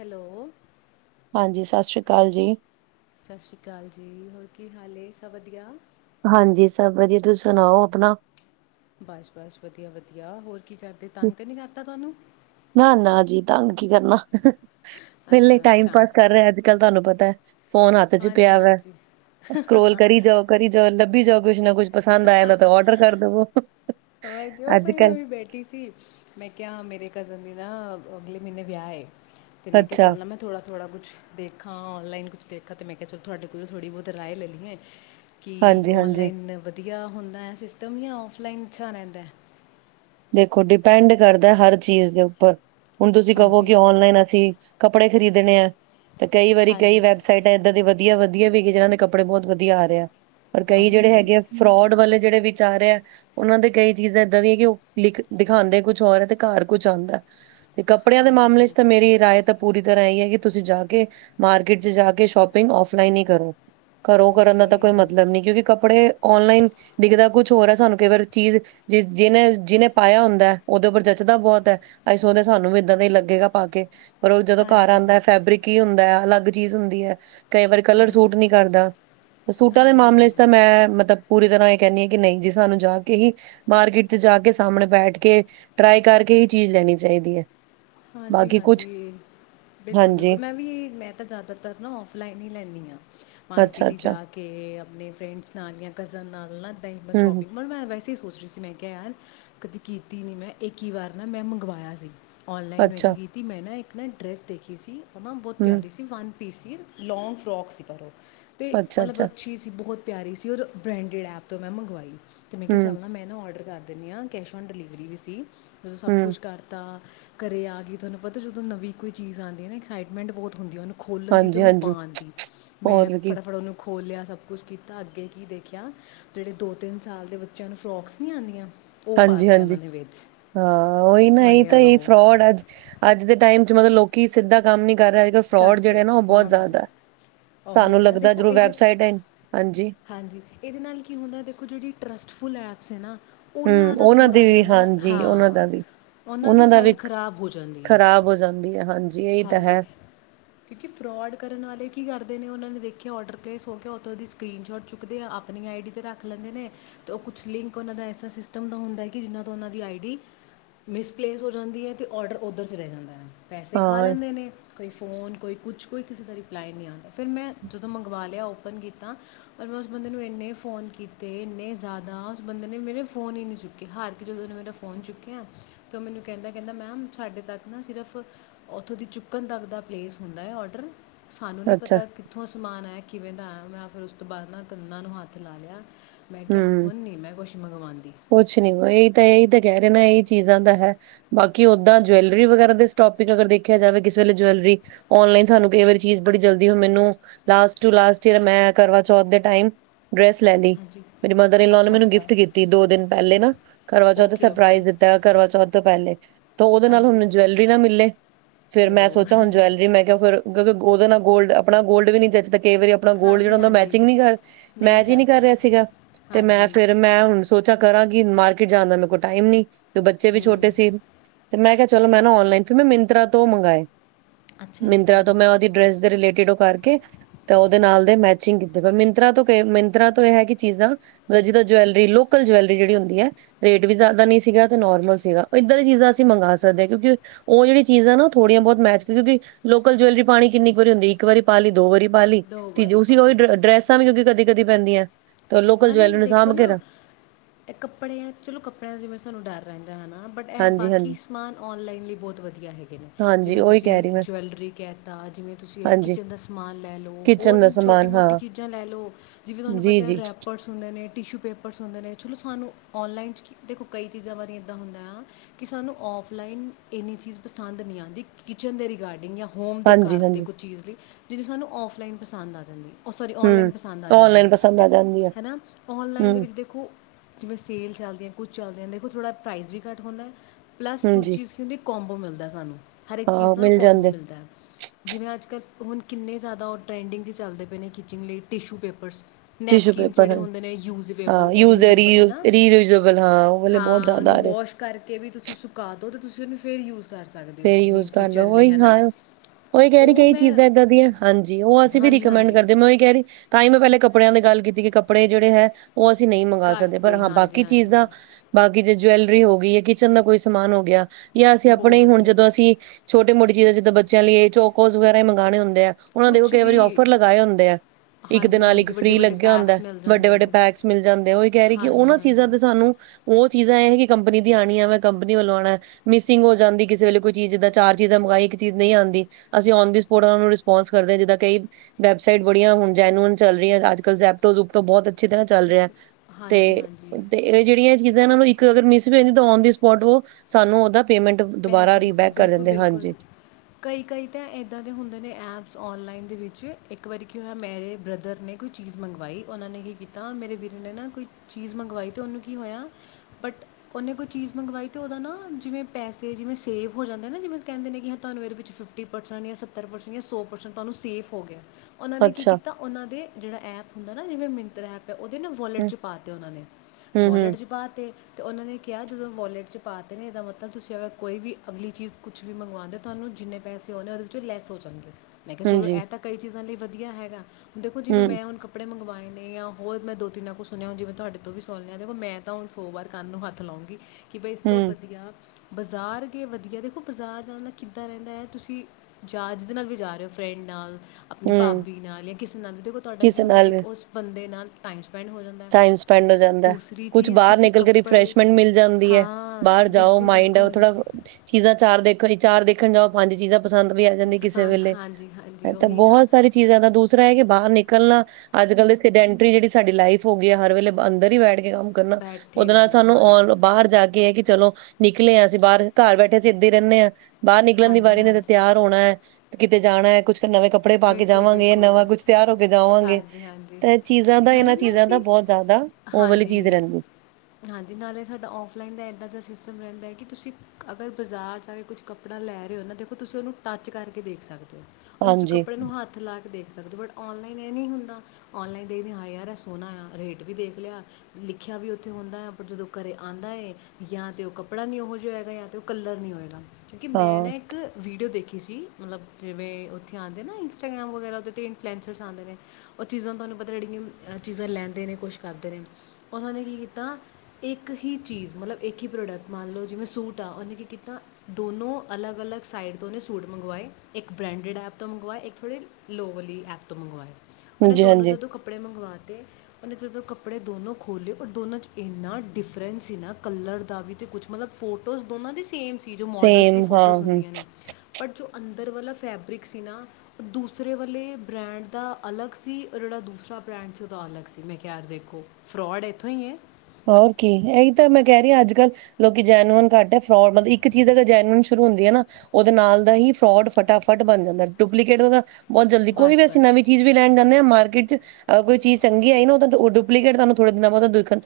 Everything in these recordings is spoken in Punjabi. ਹੈਲੋ। ਹਾਂਜੀ, ਸਤਿ ਸ੍ਰੀ ਅਕਾਲ ਜੀ। ਸਤਿ ਸ਼੍ਰੀ ਅਕਾਲ ਜੀ, ਹੋਰ ਕੀ ਹਾਲ ਸਭ ਵਧੀਆ? ਹਾਂਜੀ ਸਭ ਵਧੀਆ। ਤੁਸੀਂ ਸੁਣਾਓ ਆਪਣਾ? ਬਸ- ਬਸ, ਵਧੀਆ- ਵਧੀਆ, ਹੋਰ। ਕੀ ਕਰਦੇ, ਤੰਗ ਤੇ ਨੀ ਕਰਤਾ ਤੁਹਾਨੂੰ। ਨਾ-ਨਾ ਜੀ ਤੰਗ ਕੀ ਕਰਨਾ। ਪੇਲੇ ਅੱਛਾ ਟਾਈਮ ਅੱਛਾ ਪਾਸ ਕਰ ਰਿਹਾ, ਅੱਜ ਕੱਲ ਤੁਹਾਨੂੰ ਪਤਾ ਦਾ। ਫੋਨ ਹੱਥ 'ਚ ਹਾਂਜੀ ਪਿਆ ਵੈ, ਹਾਂਜੀ ਸਕਰੋਲ ਕਰੀ ਜਾਓ, ਕਰੀ ਜਾਓ, ਲੱਭੀ ਜਾਓ‌। ਕੁੱਛ ਨਾ ਕੁਛ। ਪਸੰਦ ਆਇ ਨਾ, ਤੇ ਔਡਰ ਕਰ ਦੇਵੋ। ਹਾਂਗੇ ਵ ਸਹੀ, ਮੈਂ ਅੱਜ-ਕੱਲ ਵੀ ਬੈਠੀ ਸੀ। ਮੈਂ ਕਿਹਾ ਮੇਰੇ ਕਜ਼ਨ ਦੀ, ਨਾ ਅਗਲੇ ਮਹੀਨੇ ਵਿਆਹ ਏ। ਤੇ ਮੈਂ ਕਿਹਾ, ਅੱਛਾ ਚੱਲਣਾ ਮੈਂ ਥੋੜ੍ਹਾ- ਥੋੜ੍ਹਾ ਕੁਛ ਦੇਖਾਂ, ਔਨਲਾਈਨ ਕੁਛ ਦੇਖ। ਾ ਮੈਂ ਕਿਹਾ ਚਲੋ ਮ, ਤੁਹਾਡੇ ਕੋਲ ਥੋੜੀ ਬਹੁਤ ਰਾਹਹੀਂ ਲੈ ਲਈ ਹੈ। ਕਿ ਹਾਂਜੀ-ਹਾਂਜੀ। ਔਨਲਾਈਨ ਵਧੀਆ ਹੁਣ ਦ ਸਿਸਟਮ ਹੀ ਆ ਔਫਲਾਈਨ ਅੱਛਾ ਲਹਿੰਦਾ ਦੇਖੋ ਡਿਪੈਂਡ ਕਰਦਾ ਹਰ ਚੀਜ਼ ਦੇ ਉੱਪਰ ਹੁਣ ਤੁਸੀਂ ਕਹੋ ਹਾਂਜੀ ਕਿ ਔਨਲਾਈਨ ਅਸੀਂ ਕੱਪੜੇ ਖਰੀਦਣੇ ਆ ਕੱਪੜੇ ਤੇ ਕਈ ਵਾਰੀ ਕਈ ਹਾਂਜੀ ਵੈੱਬਸਾਈਟਾਂ ਇੱਦਾਂ ਦੀ ਵਧੀਆ ਵਧੀਆ ਵੀ ਜਿਹਨਾਂ ਦੇ ਕੱਪੜੇ ਬਹੁਤ ਵਧੀਆ ਆ ਰਿ ਆ ਪਰ ਕਈ ਜਿਹੜੇ ਹਾਂਜੀ ਹੈਗੇ ਆ ਫਰੋਡ ਵਾਲੇ ਜਿਹੜੇ ਵਿਚਾਰ ਆ ਉਹਨਾਂ ਦੇ ਕਈ ਚੀਜ਼ਾਂ ਇਦਾਂ ਦੀਆਂ ਕਿ ਲਿਖ ਦਿਖਾਉਂਦੇ ਕੁਛ ਹੋਰ ਹੈ ਤੇ ਘਰ ਕੁਛ ਆਉਂਦਾ ਤੇ ਕੱਪੜਿਆਂ ਦੇ ਹਾਂਜੀ ਮਾਮਲੇ ਚ ਤਾਂ ਹਾਂਜੀ ਮੇਰੀ ਰਾਏ ਤਾਂ ਪੂਰੀ ਤਰ੍ਹਾਂ ਹੀ ਹੈ ਕਿ ਤੁਸੀਂ ਜਾ ਕੇ ਮਾਰਕੀਟ ਚ ਜਾ ਕੇ ਸ਼ੋਪਿੰਗ ਆਫਲਾਈਨ ਹੀ ਕਰੋ ਘਰੋਂ ਕਰਨ ਓਕੇ ਦਾ ਤਾਂ ਹਾਂਜੀ ਕੋਈ ਮਤਲਬ ਨਹੀਂ ਕਿਉਂਕਿ ਕੱਪੜੇ ਔਨਲਾਈਨ ਦਿੱਖਦਾ ਕੁਛ ਹੋਰ ਹੈ ਸਾਨੂੰ ਕਈ ਵਾਰ ਚੀਜ਼ ਜੇ ਜਿਹਨੇ ਜਿਹਨੇ ਪਾਇਆ ਹੁੰਦਾ ਉਹਦੇ ਉੱਪਰ ਜੱਚਦਾ ਬਹੁਤ ਹੈ ਅਸੀਂ ਸੋਦੇ ਸਾਨੂੰ ਵੀ ਇਦਾਂ ਦਾ ਹੀ ਲੱਗੇਗਾ ਪਾ ਕੇ ਪਰ ਉਹ ਜਦੋਂ ਘਰ ਆਉਂਦਾ ਹਾਂ- ਹੈ ਫੈਬਰਿਕ ਹੀ ਹੁੰਦਾ ਹੈ ਅਲੱਗ ਚੀਜ਼ ਹੁੰਦੀ ਹੈ ਕਈ ਵਾਰੀ ਕਲਰ ਹਾਂਜੀ ਸੂਟ ਨਹੀਂ ਕਰਦਾ ਸੂਟਾਂ ਦੇ ਹਾਂਜੀ ਮਾਮਲੇ ਚ ਤਾਂ ਮੈਂ ਮਤਲਬ ਪੂਰੀ ਤਰ੍ਹਾਂ ਹੀ ਕਹਿੰਦੀ ਹੈ ਕਿ ਨਹੀਂ ਜੇ ਸਾਨੂੰ ਜਾ ਕੇ ਹੀ ਮਾਰਕੀਟ ਚ ਜਾ ਕੇ ਸਾਹਮਣੇ ਬੈਠ ਕੇ ਟਰਾਈ ਕਰਕੇ ਹੀ ਚੀਜ਼ ਲੈਣੀ ਚਾਹੀਦੀ ਹੈ ਹਾਂਜੀ ਬਾਕੀ ਕੁਛ ਹਾਂਜੀ ਬਿਲਕੁਲ ਹਾਂਜੀ ਬਿਲਕੁਲ ਮੈਂ ਵੀ ਮੈਂ ਤਾਂ ਜ਼ਿਆਦਾਤਰ ਨਾ ਆਫਲਾਈਨ ਹੀ ਲੈਂਦੀ ਹਾਂ ਅੱਛਾ, ਮਾਰਕੀਟ ਹੀ ਅੱਛਾ ਜਾ ਕੇ ਆਪਣੇ ਫਰੈਂਡਸ ਨਾਲ ਜਾਂ ਕਜ਼ਨ ਨਾਲ ਹੂੰ, ਹੂੰ ਸ਼ੋਪਿੰਗ ਮੈਂ ਵੈਸੇ ਸ ਸੀ ਮੈਂ ਕਿਹਾ ਯਾਰ ਕਦੇ ਕੀਤੀ ਨੀ ਮੈਂ ਇੱਹ ਕਿਊ ਆਰ ਨਾ ਮੈਂ ਮੰਗਵਾਇਆ ਸੀ ਔਨਲਾਈਨ ਮੈਗੀ ਅੱਛਾ ਕੀਤੀ ਮੈਂ ਨਾ ਇੱਕ ਮੈਂ ਡਰੈਸ ਦੇਖੀ ਸੀ ਉਹ ਨਾ ਬਹੁਤ ਹੂੰ, ਪਿਆਰੀ ਸੀ ਫਨ ਪੀ ਸੀ ਲੌਂਗ ਫਰੋਕਸ ਕਰੋ ਲੌਂਗ ਅਤੇ ਅੱਛਾ, ਮਤਲਬ ਅੱਛਾ ਅੱਛੀ ਸੀ ਬਹੁਤ ਪਿਆਰੀ ਸੀ ਔਰ ਬਰੈਂਡਡ ਐਪ ਤੋਂ ਮੈਂ ਮੰਗਵਾਈ ਤੇ ਮੈਂ ਕਿਹਾ ਹੂੰ, ਚੱਲਣਾ ਮੈਂਨਾ ਔਡਰ ਕਰ ਦਿੰਦੇ ਹਾਂ ਕੈਸ਼ ਔਨ ਡਿਲਵਰੀ ਵੀ ਸੀ ਜਦੋਂ ਸਭ ਹੂੰ ਕੁਛ ਕਰਤਾ ਘਰੇ ਆ ਗਈ ਤੁਹਾਨੂੰ ਪਤਾ ਜਦੋਂ ਨਵੀਂ ਕੋਈ ਚੀਜ਼ ਆਉਂਦੀ ਹੈ ਨਾ ਐਕਸਾਈਟਮੈਂਟ ਬਹੁਤ ਹੁੰਦੀ ਹੈ ਉਨਾਂਨੂੰ ਖੋਲਣ ਦੀ ਅਤੇ ਹਾਂਜੀ, ਉਹਨੂੰ ਹਾਂਜੀ ਪਾਉਣ ਦੀ ਮੈਂ ਹੋਰ ਕੀ ਫਟਾਫਟ ਉਹਨੂੰ ਖੋਲ੍ਹਿਆ ਸਭ ਕੁਛ ਕੀਤਾ ਅੱਗੇ ਕੀ ਦੇਖਿਆ ਜਿਹੜੇ ਦੋ ਤਿੰਨ ਸਾਲ ਦੇ ਬੱਚਿਆਂ ਨੂੰ ਫਰੋਕਸ ਨਹੀਂ ਆਉਂਦੀਆਂ ਉਹ ਪਾਤੀਆਂ ਉਹਨਾਂ ਹਾਂਜੀ-ਹਾਂਜੀ ਨੇ ਵਿੱਚ ਹਾਂ ਉਹੀ ਨਾ ਮੈਂ ਇ ਕਿਹਾ ਤਾਂ ਲਓ ਫਰੋਡ ਅਜ ਅੱਜ ਦੇ ਟਾਈਮ ਚ ਮਤਲਬ ਲੋਕੀ ਸਿੱਧਾ ਕੰਮ ਨੀ ਕਰ ਰਹੇ ਅੱਜ ਕੱਲ੍ਹ ਫਰੋਡ ਕਰਤੇ ਜਿਹੜੇ ਨਾ ਉਹ ਬਹੁਤ ਨਾ-ਨਾ ਜ਼ਿਆਦਾ ਹੈ। ਸਾਨੂੰ ਉਹੀ ਨਾ ਲੱਗਦਾ ਦੇਖੋ ਜਦੋਂ ਇਹਦੇ, ਵੈਬਸਾਈਟ ਹੈ ਹਾਂਜੀ ਹਾਂਜੀ ਇਹਦੇ ਨਾਲ ਕੀ ਹੁੰਦਾ ਦੇਖੋ ਜਿਹੜੀ ਟਰਸਟਫੁਲ ਐਪ ਸ ਐ ਨਾ ਹੂੰ, ਦਾ ਉਹਨਾਂ ਦੀ ਥੋੜ੍ਹਾ ਜਿਹਾ ਵੀ ਨਾ ਹਾਂਜੀ ਉਹਨਾਂ ਹਾਂ ਦਾ ਵੀ ਦੀ ਉਹਨਾਂ ਦਾ ਵੀ ਸਾਈਡ ਖ ਖਰਾਬ ਹੋ ਜਾਂਦੀ ਆ ਖ਼ਰਾਬ ਹੋ ਜਾਂਦੀ ਹੈ ਹਾਂਜੀ ਇਹੀ ਤਾਂ ਹਾਂਜੀ ਹੈ ਕਿਉਂਕਿ ਫਰੋਡ ਕਰਨ ਵਾਲੇ ਕੀ ਕਰਦੇ ਨੇ ਉਹਨਾਂ ਨੇ ਦੇਖਿਆ ਔਡਰ ਪਲੇਸ ਹੋ ਕੇ ਉਥੋਂ ਉਹਦੀ ਸਕਰੀਨ ਸ਼ੋਟ ਚੁੱਕਦੇ ਆ ਆਪਣੀ ਆਈ ਡੀ 'ਤੇ ਰੱਖ ਲੈਂਦੇ ਨੇ ਅਤੇ ਉਹ ਕੁਛ ਲਿੰਕ ਉਹਨਾਂ ਦਾ ਐਸਾ ਸਿਸਟਮ ਦਾ ਹੁੰਦਾ ਕਿ ਜਿਨਾਂ ਤੋਂ ਉਹਨਾਂ ਦੀ ਆਈ ਡੀ ਮਿਸਪਲੇਸ ਹੋ ਜਾਂਦੀ ਹੈ ਅਤੇ ਔਡਰ ਉੱਧਰ 'ਚਲਿਆ ਜਾਂਦਾ ਹੈ। ਪੈਸੇ ਖਾ ਹਾਂ ਲੈਂਦੇ ਨੇ। ਫੋਨ ਕੋਈ ਕੁਛ ਕੋਈ ਕਿਸੇ ਦਾ ਰਿਪਲਾਈ ਨਹੀਂ ਆਉਂਦਾ ਫਿਰ ਮੈਂ ਜਦੋਂ ਮੰਗਵਾ ਲਿਆ ਓਪਨ ਕੀਤਾ ਪਰ ਮੈਂ ਉਸ ਬੰਦੇ ਨੂੰ ਇੰਨੇ ਫੋਨ ਕੀਤੇ ਇੰਨੇ ਜ਼ਿਆਦਾ ਉਸ ਬੰਦੇ ਨੇ ਮੇਰੇ ਫੋਨ ਹੀ ਨਹੀਂ ਚੁੱਕੇ ਹਾਰ ਕੇ ਜਦੋਂ ਉਹਨੇ ਮੇਰਾ ਫੋਨ ਚੁੱਕਿਆ ਤਾਂ ਉਹ ਮੈਨੂੰ ਕਹਿੰਦਾ ਕਹਿੰਦਾ ਮੈਮ ਸਾਡੇ ਤੱਕ ਨਾ ਸਿਰਫ ਉੱਥੋਂ ਦੀ ਚੁੱਕਣ ਤੱਕ ਦੀ ਦਾ ਪਲੇਸ ਹੁੰਦਾ ਹੈ ਔਡਰ ਸਾਨੂੰ ਨੀ ਅੱਛਾ ਪਤਾ ਕਿੱਥੋਂ ਸਮਾਨ ਆਇਆ ਕਿ ਕਿਵੇਂ ਦਾ ਆਇਆ ਮੈਂ ਫਿਰ ਉਸ ਤੋਂ ਬਾਅਦ ਨਾ ਕੰਨਾਂ ਨੂੰ ਹੱਥ ਲਾ ਲਿਆ ਕਿ ਹੂੰ, ਕੁਛ ਨੀ ਵ ਇਹੀ ਤਾਂ ਇਹੀ ਤਾਂ ਕਹਿ ਰਹੇ ਨਾ ਇ ਚੀਜ਼ਾਂ ਦਾ ਹੈ ਬਾਕੀ ਓਦਾਂ ਜਵੈਲਰੀ ਵਗਰਾ ਦੇੋ ਸਟੋਪੇਜ ਅਗਰ ਦੇਖਿਆ ਜਾਵੇ ਕਿਸ ਵੇਲੇ ਜਾਵੈਲਰੀ ਆਨਲਾਈਨ ਸਾਨੂੰ ਕਈ ਚੀਜ਼ ਬੜੀ ਜਲਦੀ ਹੋ ਮੈਂਨੂੰ ਲਾਸਟ ਟੂ ਲਾਸਟ ਮੈਂ ਕਰਵਾ ਚੌਥ ਦੇ ਟਾਈਮ ਡਰੈਸ ਲੈ ਲਈ। ਹਾਂਜੀ ਮੇਰੀ ਮਦਰ ਇਨ-ਲਾ ਨੇ ਅੱਛਾ ਮੈਨੂੰ ਅੱਛਾ ਗਿਫਟ ਕੀਤੀ ਦੋ ਦਿਨ ਪਹਿਲੇ ਨਾ ਕਰਵਾ ਚੌਥ ਓਕੇ ਓਕੇ ਸਰਪ੍ਰਜ਼ ਦਿੱਤਾ ਕਰਵਾ ਚੌਥ ਤੋਂ ਪਹਿਲੇ ਤੇ ਓਦੇ ਨਾਲ ਹਾਂਜੀ ਹ ਜਵੈਲਰੀ ਨਾ ਮਿਲੇ ਫਿਰ ਮੈਂ ਓਹੋ ਸੋਚਿਆ ਹਣ ਜਵੈਲਰੀ ਮੈਂ ਕਿਹਾ ਫਿਰ ਉਹਦੇ ਨਾਲ ਗੋਲਡ ਆਪਣਾ ਗੋਲਡ ਵੀ ਨਹੀਂ ਜੱਚਦਾ ਕਈ ਵਾਰੀ ਆਪਣਾ ਗੋਲਡ ਜਿਹੜਾ ਹਾਂਜੀ ਹੁੰਦਾ ਹਾਂਜੀ ਮੈਚਿੰਗ ਨੀ ਕਰ, ਮੈਚ ਹੀ ਨਹੀਂ ਕਰ ਰਿਹਾ ਸੀਗਾ। ਤੇ ਮੈਂ ਹਾਂਜੀ ਫੇਿਰ ਮੈਂ ਹੁਨ ਮ ਸੋਚਾ ਕਰਾਂ ਕਿ ਮਾਰਕੀਟ ਜਾਣ ਦਾ ਮੇਰੇ ਕੋਲ ਟਾਈਮ ਨਹੀਂ ਤੇ ਬੱਚੇ ਵੀ ਛੋਟੇ ਹੂੰ ਸੀ ਤੇ ਮੈਂ ਕਿਹਾ ਚਲੋ ਮੈਂ ਨਾ ਔਨਲਾਈਨ ਫਿਰ ਮੈਂ ਮਿੰਤਰਾ ਤੋਂ ਮੰਗਵਾਏ। ਅੱਛਾ ਮਿੰਦਰਾ ਅੱਛਾ ਤੋਂ ਮੈਂ ਉਹਦੀ ਡਰੈਸ ਦੇ ਰਿਲੇਟਿਡ ਉਹ ਕਰ ਤਾਂ ਉਹਦੇ ਨਾਲ ਦੇ ਮੈਚਿੰਗ, ਮਿਨਤਰਾ ਤੋਂ ਮਿਨਤਰਾ ਤੋਂ ਇਹ ਹੈ ਕਿ ਚੀਜਾਂ ਜਿੱਦਾਂ ਜੁਵੈਲਰੀ ਲੋਕਲ ਜੁਵੈਲਰੀ ਜਿਹੜੀ ਹੁੰਦੀ ਹੈ ਰੇਟ ਵੀ ਜ਼ਿਆਦਾ ਨੀ ਸੀਗਾ ਤੇ ਨੋਰਮਲ ਸੀਗਾ। ਇੱਧਾਂ ਦੀਆ ਚੀਜ਼ਾਂ ਅਸੀਂ ਮੰਗਵਾ ਸਕਦੇ ਹਾਂ। ਕਿਉਂਕਿ ਉਹ ਜਿਹੜੀ ਚੀਜ਼ਾਂ ਨਾ ਥੋੜੀਆਂ ਬਹੁਤੀਆ ਮੈਚ ਕਿਉਂਕਿ ਲੋਕਲ ਜੁਵੈਲਰੀ ਪਾਨੀ ਕਿੰਨੀ ਕੁ ਵਾਰੀ ਹੁੰਦੀ ਆ। ਇੱਕ ਵਾਰੀ ਪਾ ਲਈ ਦੋ ਵਾਰੀ ਪਾਲੀ ਦੋ ਤੇ ਵਾਰੀ ਜੂ ਪਾ ਸੀ ਦਿਓ ਡਰੈਸਾਂ ਵੀ ਤੁਸੀਂ ਕਦੀ ਕਦੀ ਪੈਂਦੀਆਂ। ਤੁ ਨਾਲੇ ਦੇਖੋ ਨਾ ਇਹ ਕੱਪੜੇ ਆ ਚਲੋ ਕੱਪੜਿਆਂ ਦਾ ਜਿਵੇਂ ਸਾਨੂੰ ਡਰ ਰਹਿੰਦਾ ਹਨਾ। ਬਟ ਇਹ ਹਾਂਜੀ ਬਾਕੀ ਹਾਂਜੀ ਸਮਾਨ ਔਨਲਾਈਨ ਲਈ ਬਹੁਤ ਵਧੀਆ ਹੈਗੇ ਨੇ ਹਾਂਜੀ ਜਿਵੇਂ ਉਹੀ ਕਹਿ ਤੁਸੀਂ ਰਹੀ ਮੈਂ ਜਵੈਲਰੀ ਕਹਿ ਤਾ ਜਿਵੇਂ ਤੁਸੀਂ ਇਹ ਹਾਂਜੀ ਕਿਚਨ ਦਾ ਸਮਾਨ ਲੈ ਲਓ ਕਿਚਨ ਹੋਰ ਦਾ ਛੋਟੀ ਸਮਾਨ ਹਾਂ ਮੋਟੀ ਚੀਜ਼ਾਂ ਲੈ ਲਓ ਜਿਵੇਂ ਤੁਹਾਨੂੰ ਜੀ ਪਤਾ ਹੈ ਜੀ ਰੈਪ ਪਰਸ ਹੁੰਦੇ ਨੇ ਟਿਸ਼ੂ ਪੇਪਰਸ ਹੁੰਦੇ ਨੇ ਚਲੋ ਸਾਨੂੰ ਔਨਲਾਈਨ 'ਚ ਕੀ ਦੇਖੋ ਕਈ ਚੀਜ਼ਾਂ ਬਾਰੇ ਇੱਦਾਂ ਹੁੰਦਾ ਆ ਕਿ ਸਾਨੂੰ ਔਫਲਾਈਨ ਇੰਨੀ ਚੀਜ਼ ਪਸੰਦ ਨਹੀਂ ਆਉਂਦੀ ਕਿਚਨ ਦੇ ਰਿਗਾਰਡਿੰਗ ਜਾਂ ਹੋਮ ਦੇ ਹਾਂਜੀ ਘਰ ਤੇ ਹਾਂਜੀ ਕੁਝ ਚੀਜ਼ ਲਈ ਜਿਹਨੀ ਸਾਨੂੰ ਔਫਲਾਈਨ ਪਸੰਦ ਆ ਜਾਂਦੀ ਆ। ਉਹ ਸੋਰੀ ਔਨਲਾਈਨ ਹੂੰ, ਪਸੰਦ ਆ ਜਾਂਦੀ ਔਨਲਾਈਨ ਹੈ ਪਸੰਦ ਆ ਅਤੇ ਜਾਂਦੀ ਆ। ਹੈ ਨਾ ਔਨਲਾਈਨ ਦੇ ਹੂੰ, ਵਿੱਚ ਦੇਖੋ ਜਿਵੇਂ ਸੇਲ ਚੱਲਦੀ ਹੈ ਕੁਛ ਚੱਲਦੇ ਹਨ ਦੇਖੋ ਥੋੜ੍ਹਾ ਪ੍ਰਾਈਜ਼ ਵੀ ਘਟ ਹੁੰਦਾ ਪਲੱਸ ਦੂਜੀ ਹਾਂਜੀ ਚੀਜ਼ ਕੀ ਹੁੰਦੀ ਕੋ ਉਹ ਮਿਲਦਾ ਸਾਨੂੰ ਹਰ ਇੱਕ ਚੀਜ਼ ਹਾਂ ਨਾਲ ਮਿਲ ਕੌਬੋ ਜਾਂਦੇ ਮਿਲਦਾ ਹੈ ਜਿਵੇਂ ਅੱਜ ਕੱਲ੍ਹ ਹੁਣ ਕਿੰਨੇ ਜ਼ਿਆਦਾ ਉਹ ਟਰੈਂਡਿੰਗ ' ਚੱਲਦੇ ਪਏ ਨੇ ਕਿਚਿੰਗ ਲਈ tissue papers tissue napkin paper ਜਿਹੜੇ ਹਨ। ਹੁੰਦੇ ਨੇ ਯੂਜਵੇਬਲ ਹਾਂ ਯੂਜ ਯੂਜੇਬਲ ਹੈ ਰੀਯੂਜ ਨਾ ਰੀਯੂਜੇਬਲ ਹਾਂ ਉਹ ਵਾਲੇ ਬਹੁਤ ਹਾਂ ਜ਼ਿਆਦਾ ਉਹਨੂੰ ਆ ਰਹੇ। ਵੋਸ਼ ਕਰਕੇ ਵੀ ਤੁਸੀਂ ਸੁਕਾ ਦੋ ਤੂੰਸੀਂ ਉਸਨੂੰ ਫਿਰ ਯੂਸ ਫੇਰ ਯੂਜ ਕਰਲੋ ਉਹੀ ਹਾਂ ਉਹੀ ਕਹਿ ਰਹੀ ਉਹ ਕਈ ਮੈਂ ਚੀਜ਼ਾਂ ਇਦਾ ਦੀਆ ਹਾਂਜੀ ਉਹ ਅਸੀਂ ਹਾਂਜੀ ਰਿਕਮੈਂਡ ਹਾਂਜੀ ਕਰਦੇ ਮੈਂ ਉਹੀ ਕਹਿ ਰਹੀ ਤਾਂ ਮੈਂ ਪਹਿੱ ਕੱਪੜਿਆਂ ਦੀ ਗੱਲ ਕੀਤੀ ਕਿ ਕੱਪੜੇ ਜਿਹੜੇ ਹੈ ਉਹ ਅਸੀਂ ਨਹੀਂ ਮੰਗਵਾ ਸਕਦੇ ਘੱਟ ਪਰ ਹੀ ਹਾਂ ਹਾਂਜੀ ਬਾਕੀ ਚੀਜ਼ ਹਾਂਜੀ ਦਾ ਬਾਕੀ ਜ ਜਵੈਲਰੀ ਹੋ ਗਈ ਹੈ, ਕਿਚਨ ਦਾ ਕੋਈ ਸਮਾਨ ਹੋ ਗਿਆ। ਜਾਂ ਅਸੀਂ ਆਪਣੇ ਬਹੁਤ ਹੀ ਹੁਣ ਵਧੀਆ ਜਦੋਂ ਅਸੀਂ ਛੋਟੇ, ਛੋਟੀ ਮੋਟੀ ਚੀਜਾ ਜਿਦਾਂ ਬੱਚਿਆਂ ਲਈ ਚੋਕੋ ਵਗੈਰਾ ਮੰਗਾਣੇ ਹੁੰਦੇ ਆ। ਉਹਨਾਂ ਦੇ ਉਹ ਕੁਝ ਕਈ ਵਾਰੀ ਵੀ ਆਫਰ ਲਗਾਏ ਹੁੰਦੇ ਆ ਇੱਕ ਦੇ ਹਾਂਜੀ ਨਾਲ ਇੱਕ ਹਾਂਜੀ ਵੱਡੇ ਫ੍ਰੀ ਵੱਡੇ ਲੱਗਿਆ ਪੈਕਸ ਹੁੰਦਾ ਮਿਲ ਜਾਂਦੇ ਵੱਡੇ-ਵੱਡੇ ਨੇ ਪੈਕਸ ਮਿਲ ਜਾਂਦੇ ਆ ਉਹੀ ਕਹਿ ਰਹੀ ਕਿ ਹਾਂਜੀ ਉਹਨਾਂ ਚੀਜ਼ਾਂ ਹਾਂਜੀ ਦੇ ਸਾਨੂੰ ਉਹ ਚੀਜ਼ਾਂ ਇਹ ਕਿ ਕੰਪਨੀ ਦੀ ਆਣੀ ਆ ਮੈਂ ਕੰਪਨੀ ਵੱਲੋਂ ਆਉਣਾ ਮਿਸਿੰਗ ਹੋ ਜਾਂਦੀ ਕਿਸੇ ਵੇਲੇ ਕੋਈ ਚੀਜ਼ ਜਿੱਦਾਂ ਚਾਰ ਚੀਜ਼ਾਂ ਮੰਗਾਈ ਇੱਕ ਚੀਜ਼ ਨਹੀਂ ਆਦੀ ਅਸੀਂ ਔਨ ਦੀ ਸਪੋਟ ਨੂੰ ਰਿਸਪੋਂਸ ਕਰਦੇ ਹਾਂ ਜਿੱਦਾਂ ਕਈ ਵੈਬਸਾਈਟ ਬੜੀਆਂ ਹੁਣ ਜੈਨਿਉਨ ਚੱਲ ਰਹੀਆਂ ਅੱਜ ਕਲ ਜੇਪੋਟੋ ਜੁਪਟੋ ਬਹੁਤ ਅੱਛੀ ਤਰ੍ਹਾਂ ਚੱਲ ਰਿਹਾ ਤੇ ਹਾਂਜੀ ਹਾਂਜੀ ਤੇ ਇਹ ਜਿਹੜੀਆਂ ਚੀਜ਼ਾਂ ਇਹਨਾਂ ਨੂੰ ਅਗਰ ਮਿਸ ਵੀ ਹੁੰਦਾ ਔਨ ਦੀ ਸਪੋਟ ਉਹ ਸਾਨੂੰ ਉਹਦਾ ਪੇਮੈਂਟ ਦੁਬਾਰਾ ਰਿ ਬਿਲਕੁਲ-ਬਿਲਕੁਲ ਕਈ ਕਈ ਤਾਂ ਇੱਦਾਂ ਦੇ ਹੁੰਦੇ ਨੇ ਐਪਸ ਔਨਲਾਈਨ ਦੇ ਵਿੱਚ ਇੱਕ ਵਾਰੀ ਕੀ ਹੋਇਆ ਮੇਰੇ ਬ੍ਰਦਰ ਨੇ ਕੋਈ ਚੀਜ਼ ਮੰਗਵਾਈ ਉਹਨਾਂ ਨੇ ਕੀ ਕੀਤਾ ਮੇਰੇ ਵੀਰ ਨੇ ਨਾ ਕੋਈ ਚੀਜ਼ ਮੰਗਵਾਈ ਅਤੇ ਉਹਨੂੰ ਕੀ ਹੋਇਆ ਬਟ ਉਹਨੇ ਕੋਈ ਚੀਜ਼ ਮੰਗਵਾਈ ਤਾਂ ਉਹਦਾ ਨਾ ਜਿਵੇਂ ਪੈਸੇ ਜਿਵੇਂ ਸੇਫ ਹੋ ਜਾਂਦੇ ਨਾ ਜਿਵੇਂ ਕਹਿੰਦੇ ਨੇ ਕਿ ਤੁਹਾਨੂੰ ਇਹਦੇ ਵਿੱਚ ਫਿਫਟੀ ਪਰਸੈਂਟ ਜਾਂ ਸੱਤਰ ਪਰਸੈਂਟ ਜਾਂ ਸੌ ਪ੍ਰਸੈਂਟ ਤੁਹਾਨੂੰ ਸੇਫ ਹੋ ਗਿਆ। ਉਹਨਾਂ ਨੇ ਕੀ ਅੱਛਾ ਕੀਤਾ ਉਹਨਾਂ ਦੇ ਜਿਹੜਾ ਐਪ ਹੁੰਦਾ ਨਾ ਜਿਵੇਂ ਮਿੰਟ ਐਪ ਉਹਦੇ ਨਾ ਹੂੰ, ਵੋਲਟ ਪਾਤੇ ਉਹਨਾਂ ਨੇ ਹੂੰ, ਵੋਲਟ ਹੂੰ ਚ ਪਾ ਤੇ ਅਤੇ ਉਹਨਾਂ ਨੇ ਕਿਹਾ ਜਦੋਂ ਵੋਲੇਟ 'ਚ ਪਾਤੇ ਨੇ ਇਹਦਾ ਮਤਲਬ ਤਾਂ ਤੁਸੀਂ ਅਗਰ ਕੋਈ ਵੀ ਅਗਲੀ ਚੀਜ਼ ਕੁਛ ਵੀ ਮੰਗਵਾਦੇ ਹੋ ਤੁਹਾਨੂੰ ਜਿੰਨੇ ਪੈਸੇ ਆਉਂਦੇ ਉਹਦੇ ਵਿੱਚੋਂ ਲੈਸ ਹੋ ਜਾਣਗੇ। ਮੈਂ ਕਿਹਾ ਹੂੰ ਚਲੋ ਜੀ ਐ ਤਾਂ ਕਈ ਚੀਜ਼, ਲਈ ਵਧੀਆ ਹੈਗਾ। ਦੇਖੋ ਜਿਵੇਂ ਹੂੰ, ਮੈਂ ਹੁਣ ਕੱਪੜੇ ਮੰਗਵਾਏ ਨੇ ਜਾਂ ਹੋਰ ਮੈਂ ਦੋ-ਤਿੰਨਾਂ ਕੋਲੋਂ ਸੁਣਿਆ ਹੁਣ ਜਿਵੇਂ ਤੁਹਾਡੇ ਤੋਂ ਵੀ ਸੁਣ ਲਿਆ ਦੇਖੋ ਮੈਂ ਤਾਂ ਹੁਣ ਸੌ ਵਾਰ ਕੰਨ ਨੂੰ ਹੱਥ ਲਾਉਂਗੀ ਕਿ ਬਈ ਇਸ ਤੋਂ ਹੂੰ, ਵਧੀਆ ਬਾਜ਼ਾਰ ਗਏ ਵਧੀਆ ਦੇਖੋ ਬਜ਼ਾਰ ਜਾਣ ਦਾ ਕਿੱਦਾਂ ਰਹਿੰਦਾ ਹੈ ਤੁਸੀਂ, ਜਾ ਜਿਹਦੇ ਨਾਲ ਵੀ ਜਾ ਰਹੇ ਹੋ ਫਰੈਂਡ ਨਾਲ ਆਪਣੀ ਹੂੰ ਭਾਬੀ ਨਾਲ ਜਾਂ ਕਿਸੇ ਨਾਲ ਵੀ ਦੇਖੋ ਤੁਹਾਡਾ ਕੀ ਕਿਸੇ ਹੁੰਦਾ ਨਾਲ ਵੀ ਇੱਕ ਉਸ ਬੰਦੇ ਨਾਲ ਟਾਈਮ ਸਪੈਂਡ ਹੋ ਜਾਂਦਾ ਹੈ ਟਾਈਮ ਸਪੈਂਡ ਹੋ ਜਾਂਦਾ, ਦੂਸਰੀ ਕੁਛ ਚੀਜ਼ ਬਾਹਰ ਤੁਸੀਂ ਨਿਕਲ ਕੇ ਕੱਪੜੇ ਰਿਫਰੈਸ਼ਮੈਂਟ ਮਿਲ ਜਾਂਦੀ ਹੈ ਹਾਂ ਬਾਹਰ ਜਾਓ ਬਿਲਕੁਲ ਮਾਈੰਡ ਬਿਲਕੁਲ ਥੋੜਾ, ਚੀਜ਼ਾਂ ਚਾਰ ਦੇਖੋ ਚਾਰ ਦੇਖਣ ਜਾਓ ਪੰਜ ਚੀਜ਼ਾਂ ਪਸੰਦ ਵੀ ਆ ਜਾਂਦੀ ਕਿਸੇ ਪਸੰਦ ਵੇਲੇ, ਹਾਂਜੀ ਹਾਂਜੀ ਤਾਂ ਉਹੀ ਨਾ ਬਹੁਤ ਸਾਰੀ ਚੀਜ਼ਾਂ ਦਾ ਦੂਸਰਾ ਹੈ ਕਿ ਬਾਹਰ ਨਿਕਲ ਨਿਕਲਣਾ ਅੱਜਕੱਲ ਦੇ ਖਡੈਨਟਰੀ ਜਿਹੜੀ ਸਾਡੀ ਲਾਈਫ ਹੋ ਗਿਆ ਹਰ ਵੇਲੇ ਅੰਦਰ ਹੀ ਬੈਠ ਕੇ ਕੰਮ ਕਰਨਾ ਬੈਠੇ ਉਹਦੇ ਨਾਲ ਰਹਿਣਾ ਸਾਨੂੰ ਹਾਂਜੀ ਬਾਹਰ ਜਾ ਕੇ ਹੈ ਕੀ ਚਲੋ ਨਿਕਲੇ ਹਾਂ ਅਸੀਂ ਬਾਹਰ ਘਰ ਬੈਠੇ ਇਦਾਂ ਹੀ ਰਹਿੰਨੇ ਆ। ਬਾਹਰ ਨਿਕਲਣ ਦੀ ਹਾਂਜੀ ਵਾਰੀ ਨੇ ਤਾਂ ਹਾਂਜੀ ਤਿਆਰ ਹੋਣਾ ਹੈ। ਕਿਤੇ ਜਾਣਾ ਹੈ ਕੁਛ ਨਵੇਂ ਕੱਪੜੇ ਪਾ ਕੇ ਬਿਲਕੁਲ ਜਾਵਾਂਗੇ ਨਵਾਂ ਬਿਲਕੁਲ ਕੁੱਝ ਤਿਆਰ ਹੋ ਕੇ ਜਾਵਾਂਗੇ। ਹਾਂਜੀ ਹਾਂਜੀ ਤਾਂ ਇਹ ਚੀਜ਼ਾਂ ਦਾ ਨਾਲੇ ਇਹਨਾਂ ਨਾ ਚੀਜ਼ਾਂ ਦਾ ਅਸੀਂ, ਬਹੁਤ ਜ਼ਿਆਦਾ ਉਹ ਵਾਲੀ ਚੀਜ਼ ਹਾਂਜੀ, ਰਹਿੰਦੀ ਹਾਂਜੀ ਨਾਲੇ ਸਾਡਾ ਔਫਲਾਈਨ ਦਾ ਏਦਾਂ ਦਾ ਸਿਸਟਮ ਰਹਿੰਦਾ ਕਿ ਤੁਸੀਂ ਅਗਰ ਬਾਜ਼ਾਰ 'ਚ ਆ ਕੇ ਕੁਛ ਕੱਪੜਾ ਲੈ ਰਹੇ ਹੋ ਨਾ ਦੇਖੋ ਤੁਸੀਂ ਉਹਨੂੰ ਟੱਚ ਕਰਕੇ ਦੇਖ ਸਕਦੇ ਹੋ। ਉਹਨੂੰ ਤੁਸੀਂ ਹਾਂਜੀ ਕੱਪੜੇ ਨੂੰ ਹੱਥ ਲਾ ਕੇ ਦੇਖ ਸਕਦੇ ਹੋ ਬਟ ਔਨਲਾਈਨ ਇਹ ਨਹੀਂ ਹੁੰਦਾ ਔਨਲਾਈਨ ਦੇਖਦੇ ਹਾਂ ਯਾਰ ਇਹ ਸੋਹਣਾ ਆ, ਰੇਟ ਵੀ ਦੇਖ ਲਿਆ, ਲਿਖਿਆ ਵੀ ਉੱਥੇ ਹੁੰਦਾ ਆ ਪਰ ਜਦੋਂ ਘਰ ਆਉਂਦਾ ਏ ਜਾਂ ਤਾਂ ਉਹ ਕੱਪੜਾ ਨਹੀਂ ਉਹੋ ਜਿਹਾ ਹੋਏਗਾ ਜਾਂ ਤਾਂ ਉਹ ਕਲਰ ਨਹੀਂ ਹੋਏਗਾ। ਕਿਉਂਕਿ ਹਾਂ ਮੈਂ ਨਾ ਇੱਕ ਵੀਡੀਓ ਦੇਖੀ ਸੀ ਮਤਲਬ ਜਿਵੇਂ ਉੱਥੇ ਆਉਂਦੇ ਨਾ ਇੰਸਟਾਗ੍ਰਾਮ ਵਗੈਰਾ ਉਹਦੇ 'ਤੇ ਇਨਫਲੂਐਂਸਰਸ ਆਉਂਦੇ ਨੇ ਉਹ ਚੀਜ਼ਾਂ ਤੁਹਾਨੂੰ ਪਤਾ ਜਿਹੜੀਆਂ ਚੀਜ਼ਾਂ ਲੈਂਦੇ ਨੇ ਕੁਛ ਕਰਦੇ ਨੇ, ਉਹਨਾਂ ਨੇ ਕੀ ਕੀਤਾ, ਇੱਕ ਹੀ ਚੀਜ਼ ਮਤਲਬ ਇੱਕ ਹੀ ਪ੍ਰੋਡਕਟ ਮੰਨ ਲਓ ਜਿਵੇਂ ਸੂਟ ਆ ਉਹਨੇ ਕੀ ਕੀਤਾ ਦੋਨੋਂ ਅਲੱਗ-ਅਲੱਗ ਸਾਈਡ ਤੋਂ ਉਹਨੇ ਸੂਟ ਮੰਗਵਾਏ, ਇੱਕ ਬ੍ਰੈਂਡਡ ਐਪ ਤੋਂ ਮੰਗਵਾਏ ਇੱਕ ਥੋੜ੍ਹੇ ਲੋਵਲੀ ਐਪ ਤੋਂ ਮੰਗਵਾਏ। ਉਹਨੇ ਹਾਂਜੀ ਦੋਨੋ ਹਾਂਜੀ ਜਦੋਂ ਕੱਪੜੇ ਮੰਗਵਾ ਤੇ ਉਹਨੇ ਜਦੋਂ ਕੱਪੜੇ ਦੋਨੋ ਖੋਲ੍ਹੇ ਔਰ ਦੋਨਾਂ ਚ ਇੰਨਾ ਡਿਫਰੈਂਸ ਸੀ ਨਾ ਕਲਰ ਦਾ ਵੀ ਤੇ ਕੁਛ ਮਤਲਬ ਫੋਟੋਜ਼ ਦੋਨਾਂ ਦੀ ਸੇਮ ਸੀ ਕਿ ਜੋ ਮੋਡਲਸ ਦੀ ਸੇਮ ਹਾਂ ਫੋਟੋਜ਼ ਹਮ ਹੁੰਦੀਆਂ ਨੇ, ਪਰ ਜੋ ਅੰਦਰ ਮੇਰਾ ਮਤਲਬ ਫੈਬਰਿਕ ਸੀ ਨਾ ਦੂਸਰੇ ਵਾਲੇ ਬ੍ਰੈਂਡ ਦਾ ਅਲੱਗ ਸੀ, ਜਿਹੜਾ ਦੂਸਰਾ ਬ੍ਰੈਂਡ ਸੀ ਉਹਦਾ ਅਲੱਗ ਸੀ ਮੈਂ ਕਿਹਾ ਐ ਦੇਖੋ, ਫਰੋਡ ਇੱਥੋਂ ਹੀ ਹੈ। ਹੋਰ ਕੀ ਇਹੀ ਤਾਂ ਮੈਂ ਕਹਿ ਰਹੀ ਹਾਂ ਅੱਜਕੱਲ੍ਹ ਲੋਕੀ ਜੈਨੂਅਨ ਘੱਟ ਆ ਫਰੋਡ ਮਤਲਬ ਇੱਕ ਚੀਜ਼ ਅਗਰ ਜੈਨੂਅਨ ਸ਼ੁਰੂ ਹੁੰਦੀ ਆ ਨਾ, ਉਹਦੇ ਨਾਲ ਦਾ ਹੀ ਫਰੋਡ ਫਟਾਫਟ ਬਣ ਜਾਂਦਾ ਡੁਪਲੀਕੇਟ ਦਾ ਤਾਂ ਬਹੁਤ ਜਲਦੀ ਕੋਈ ਬਸ ਵੀ ਅਸੀਂ ਬਸ ਨਵੀ ਚੀਜ਼ ਵੀ ਲੈਣ ਜਾ ਜਾਂਨੇ ਆ ਮਾਰਕੀਟ ਚ, ਅਗਰ ਕੋਈ ਚੀਜ਼ ਚੰਗੀ ਆਈ ਨਾ ਉਹ ਤਾਂ ਉਹ ਡੁਪਲੀਕੇਟ ਤੁਹਾਨੂੰ ਥੋੜੇ ਦਿਨਾਂ ਬਾਅਦ ਉਹ ਦੇਖਣ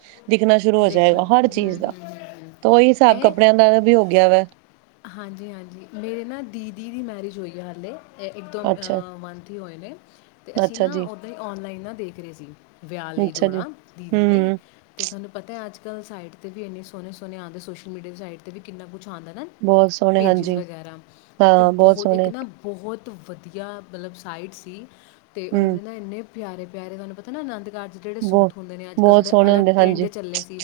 ਦੇਖ ਹੂੰ ਹੂੰ ਹੂੰ ਹੂੰ ਤਾਂ ਉਹੀ ਹਿਸਾਬ ਇਹ, ਕੱਪੜਿਆਂ ਦਾ ਵੀ ਹੋ ਗਿਆ ਵਾ ਹਾਂਜੀ-ਹਾਂਜੀ ਮੇਰੇ ਨਾ ਦੀਦੀ ਦੀ ਮੈਰਿਜ ਹੋਈ। ਵੀ ਹਾਲੇ ਇੱਕ ਦੋ ਅੱਛਾ ਮੰਥ ਹੀ ਹੋਏ ਨੇ ਤੇ ਅਸੀਂ ਅੱਛਾ ਨਾ ਜੀ ਉੱਧਰ ਹੀ ਔਨਲਾਈਨ ਨਾ ਦੇਖ ਰਹੇ ਸੀ ਵਿਆਹ ਲਈ ਅੱਛਾ ਜੀ ਜੋੜਾ ਦੀਦੀ ਲਈ ਹੂੰ ਤੇ ਸਾਨੂੰ ਤੇ ਅੱਜ ਕੱਲ ਸਾਈਟ ਤੇ ਵੀ ਇੰਨੇ ਸੋਹਣੇ, ਸੋਹਣੇ ਆਂਦੇ ਸੋਸ਼ਲ ਮੀਡੀਆ ਸਾਈਟ ਤੇ ਵੀ ਕਿੰਨਾ ਕੁਛ ਆਦਾ ਨਾ ਬਹੁਤ ਸੋਹਣੇ ਪੇਜਿਸ ਹਾਂਜੀ ਵਗੈਰਾ ਤੇ ਹਾਂ ਬਹੁਤ ਇੱਕ ਸੋਹਣੇ ਨਾ ਬਹੁਤ ਵਧੀਆ ਮਤਲਬ ਸਾਈਟਸ ਕਿ ਤੇ ਉਹਨਾਂ ਹੂੰ ਨੇ ਨਾ ਇੰਨੇ ਪਿਆਰੇ, ਪਿਆਰੇ ਤੁਹਾਨੂੰ ਪਤਾ ਨਾ ਆਨੰਦ ਜਿਹੜੇ ਬਹੁਤ ਸੂਟ ਹੁੰਦੇ ਨੇ ਅਜ ਕੱਲ ਬਹੁਤ ਥੋੜੇ ਸੋਹਣੇ ਅਲੱਗ ਹੁੰਦੇ ਟਰੈਂਡ ਦੇ ਹਾਂਜੀ ਹੇਗਾ ਸੀ,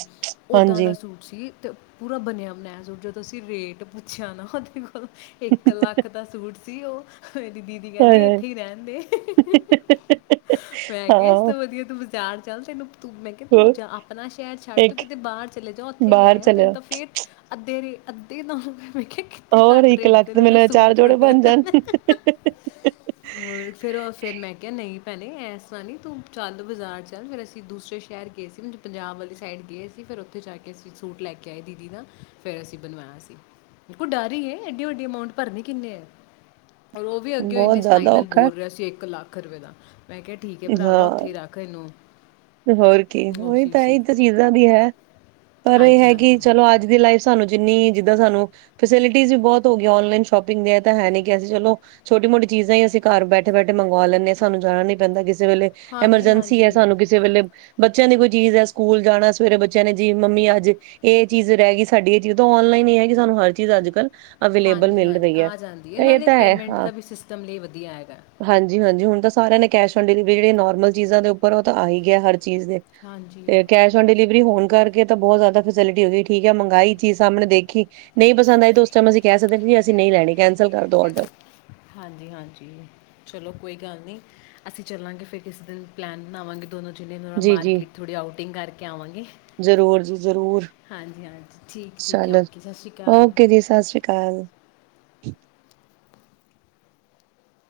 ਓਦਾਂ ਦਾ ਹਾਂਜੀ ਸੂਟ ਸੀ ਤੇ ਪੂਰਾ ਬਣਿਆ ਬਣਾਇਆ ਜਦੋ ਅਸੀਂ ਰੇਟ ਪੁੱਛਿਆ ਨਾ ਉਹਦੇ ਕੋਲੋ ਇੱਕ ਲੱਖ ਦਾ ਸੂਟ ਸੀ ਉਹ ਮੇਰੀ ਦੀਦੀ ਹਾਏ ਕਹਿੰਦੀ ਹਾਏ ਇੱਥੇ ਹੀ ਰਹਿਣ ਦੇ। ਮੈਂ ਕਿਹਾ ਇਸ ਹਾਂ, ਤੋਂ ਵਧੀਆ ਤੂੰ ਬਾਜ਼ਾਰ ਚਲ ਤੇਨੂੰ ਤੂੰ ਮੈਂ ਕਿਹਾ ਤੂੰ ਹੋਰ ਜਾ ਆਪ ਆਪਣਾ ਸ਼ਹਿਰ ਛੱਡ ਤ ਇੱਕ ਕਿਤੇ ਬਾਹਰ ਚਲੇ ਜਾਓ ਉੱਥੇ ਲੈ ਬਾਹਰ ਆ ਤੈਨੂੰ ਚਲਿਆ ਤਾਂ ਫੇਰ ਅਧਾ ਤੇਰੇ ਅੱਧੇ ਤਾਂ ਮੈਂ ਕਿਹਆ ਕਿੱਥੇ ਹੋਰ ਘੱਟ ਰੇਟ ਲੱਖ ਤੇ ਦੇਨਾ ਮੈਨੂੰ ਚਾਰ ਸੂਟ ਜੋੜੇ ਹੋਰ ਬਣ ਜਾਣ। ਫਿਰ ਉਹ ਫਿਰ ਮੈਂ ਕਿਹਾ ਨਹੀਂ। ਭੈਣੇ ਐਸ ਤਰ੍ਹਾਂ ਨੀ ਤੂੰ ਚੱਲ ਬਾਜ਼ਾਰ ਚੱਲ ਫੇਰ ਅਸੀ ਦੂਸਰੇ ਸ਼ਹਿਰ ਗਏ ਸੀ। ਪੰਜਾਬ ਵਾਲੀ ਸਾਈਡ ਗਏ ਸੀ ਫਿਰ ਉੱਥੇ ਜਾ ਕੇ ਅਸੀ ਸੂਟ ਲੈ ਕੇ ਆਏ ਦੀਦੀ ਦਾ ਫਿਰ ਅਸੀ ਬਣਵਾਇਆ ਸੀ ਦੇਖੋ ਡਰ ਹੀ ਹੈ ਐਡੀ ਵੱਡੀ ਅਮਾਊਂਟ ਭਰਨੇ ਕਿੰਨੇ ਹੈ। ਔਰ ਉਹ ਵੀ ਅੱਗੇਓ ਬਹੁਤ ਇਨੇ ਜ਼ਿਆਦਾ ਸਟਾਈਲ ਨਾਲ ਔਖਾ ਹੈ, ਬੋਲ ਰਿਹਾ ਸੀ ਇੱਕ ਲੱਖ। ਰੁਪਏ ਦਾ। ਮੈਂ ਕਿਹਾ ਠੀਕ ਹੈ ਭਰਾਵਾ ਉੱਥੇ ਹਾਂ। ਹੀ ਰੱਖ ਇਹਨੂੰ। ਹੋਰ ਕੀ ਉਹੀ ਤਾਂ ਇਹ ਸੀ ਤਾਂ ਚੀਜ਼ਾਂ ਦੀ ਹੈ ਪਰ ਇਹ ਹਾਂਜੀ ਹੈ ਕਿ ਹਾਂਜੀ ਚਲੋ ਅੱਜ ਦੀ ਲਾਈਫ ਸਾਨੂੰ ਜਿੰਨੀ ਜਿੱਦਾਂ ਸਾਨੂੰ ਫੈਸਿਲਿਟੀਜ਼ ਵੀ ਬਹੁਤ ਹੋ ਗਿਆਂ ਔਨਲਾਈਨ ਸ਼ੋਪਿੰਗ ਦੀ ਏ ਤਾਂ ਹੈ ਨੀ ਕਿ ਅਸੀ ਚਲੋ ਛੋਟੀ ਮੋਟੀ ਚੀਜ਼ਾਂ ਹੀ ਅਸੀ ਘਰ ਬੈਠੇ ਬੈਠੇ ਮੰਗਵਾ ਲੈਨੇ ਹਾਂ ਸਾਨੂੰ ਜਾਣਾ ਨੀ ਪੈਂਦਾ ਕਿਸ ਕਿਸੇ ਵੇਲੇ ਹਾਂਜੀ ਐਮਰਜੈਂਸੀ ਹੈ ਹਾਂਜੀ ਸਾਨੂੰ ਕਿਸੇ ਵੇਲੇ ਬੱਚਿਆਂ ਦੀ ਕੋਈ ਚੀਜ਼ ਹੈ ਸਕੂਲ ਜਾਣਾ ਸਵੇਰੇ ਬੱਚਿਆਂ ਨੇ ਜੀ ਮੰਮੀ ਅੱਜ ਇਹ ਚੀਜ਼ ਰਹਿ ਗਈ ਸਾਡੀ ਇਹ ਚੀਜ਼ ਤਾਂ ਔਨਲਾਈਨ ਹੀ ਹੈਗੀ ਸਾਨੂੰ ਹਰ ਚੀਜ਼ ਅੱਜ ਕੱਲ੍ਹ ਹਾਂਜੀ ਹਾਂਜੀ ਆ ਜਾਂਦੀ ਇਹ ਨਾਲੇ ਤਾਂ ਹੈ ਪੇਮੈਂਟ ਹਾਂ ਦਾ ਸਿਸਟਮ ਲਈ ਵਧੀਆ ਹੈਗਾ। ਹਾਂਜੀ ਹਾਂਜੀ ਹੁਣ ਤਾਂ ਸਾਰਿਆਂ ਨੇ ਕੈਸ਼ ਆਨ ਡਿਲੀਵਰੀ ਜਿਹੜੇ ਨੋਮਲ ਚੀਜ਼ਾਂ ਦੇ ਉਪਰ ਉਹ ਤਾਂ ਆ ਹੈ ਗਿਆ ਹਰ ਚੀਜ਼ ਦੇ ਹਾਂਜੀ ਤੇ ਕੈਸ਼ ਔਨ ਡਿਲੀਵਰੀ ਹੋਣ ਕਰਕੇ ਤਾਂ ਬਹੁਤ ਜ਼ਿਆਦਾ ਫੈਸਿਲਿਟੀ ਹੋ ਗਈ ਠੀਕ ਹੈ ਮੰਗਾਈ ਚੀਜ਼ ਸਾਹਮਣੇ ਦੇਖੀ ਨਹੀਂ ਪਸੰਦ ਆਈ ਤੇ ਉਸ ਟਾਈਮ ਅਸੀਂ ਕਹਿ ਸਕਦੇ ਵੀ ਅਸੀਂ ਨਹੀਂ ਲੈਣੀ ਕੈਂਸਲ ਕਰ ਦੋ ਔਡਰ ਹਾਂਜੀ ਹਾਂਜੀ ਚਲੋ ਕੋਈ ਗੱਲ ਨਹੀ। ਅਸੀਂ ਚੱਲਾਂਗੇ ਫਿਰ ਕਿਸੀ ਦਿਨ ਪਲੈਨ ਬਣਾਵਾਂਗੇ। ਦੋਨੋ ਜਿਨੇ ਜੀ ਜੀ ਮਾਰਕੀਟ ਥੋੜੀ ਆਉਟਿੰਗ ਕਰਕੇ ਆਵਾਂਗੇ ਜ਼ਰੂਰ ਜੀ ਜ਼ਰੂਰ ਹਾਂਜੀ ਹਾਂਜੀ ਠੀਕ ਠੀਕ ਚਲੋ ਓਕੇ ਸਤਿ ਸ਼੍ਰੀ ਅਕਾਲ। ਓਕੇ ਜੀ ਸਤਿ ਸ਼੍ਰੀ ਅਕਾਲ [unintelligible]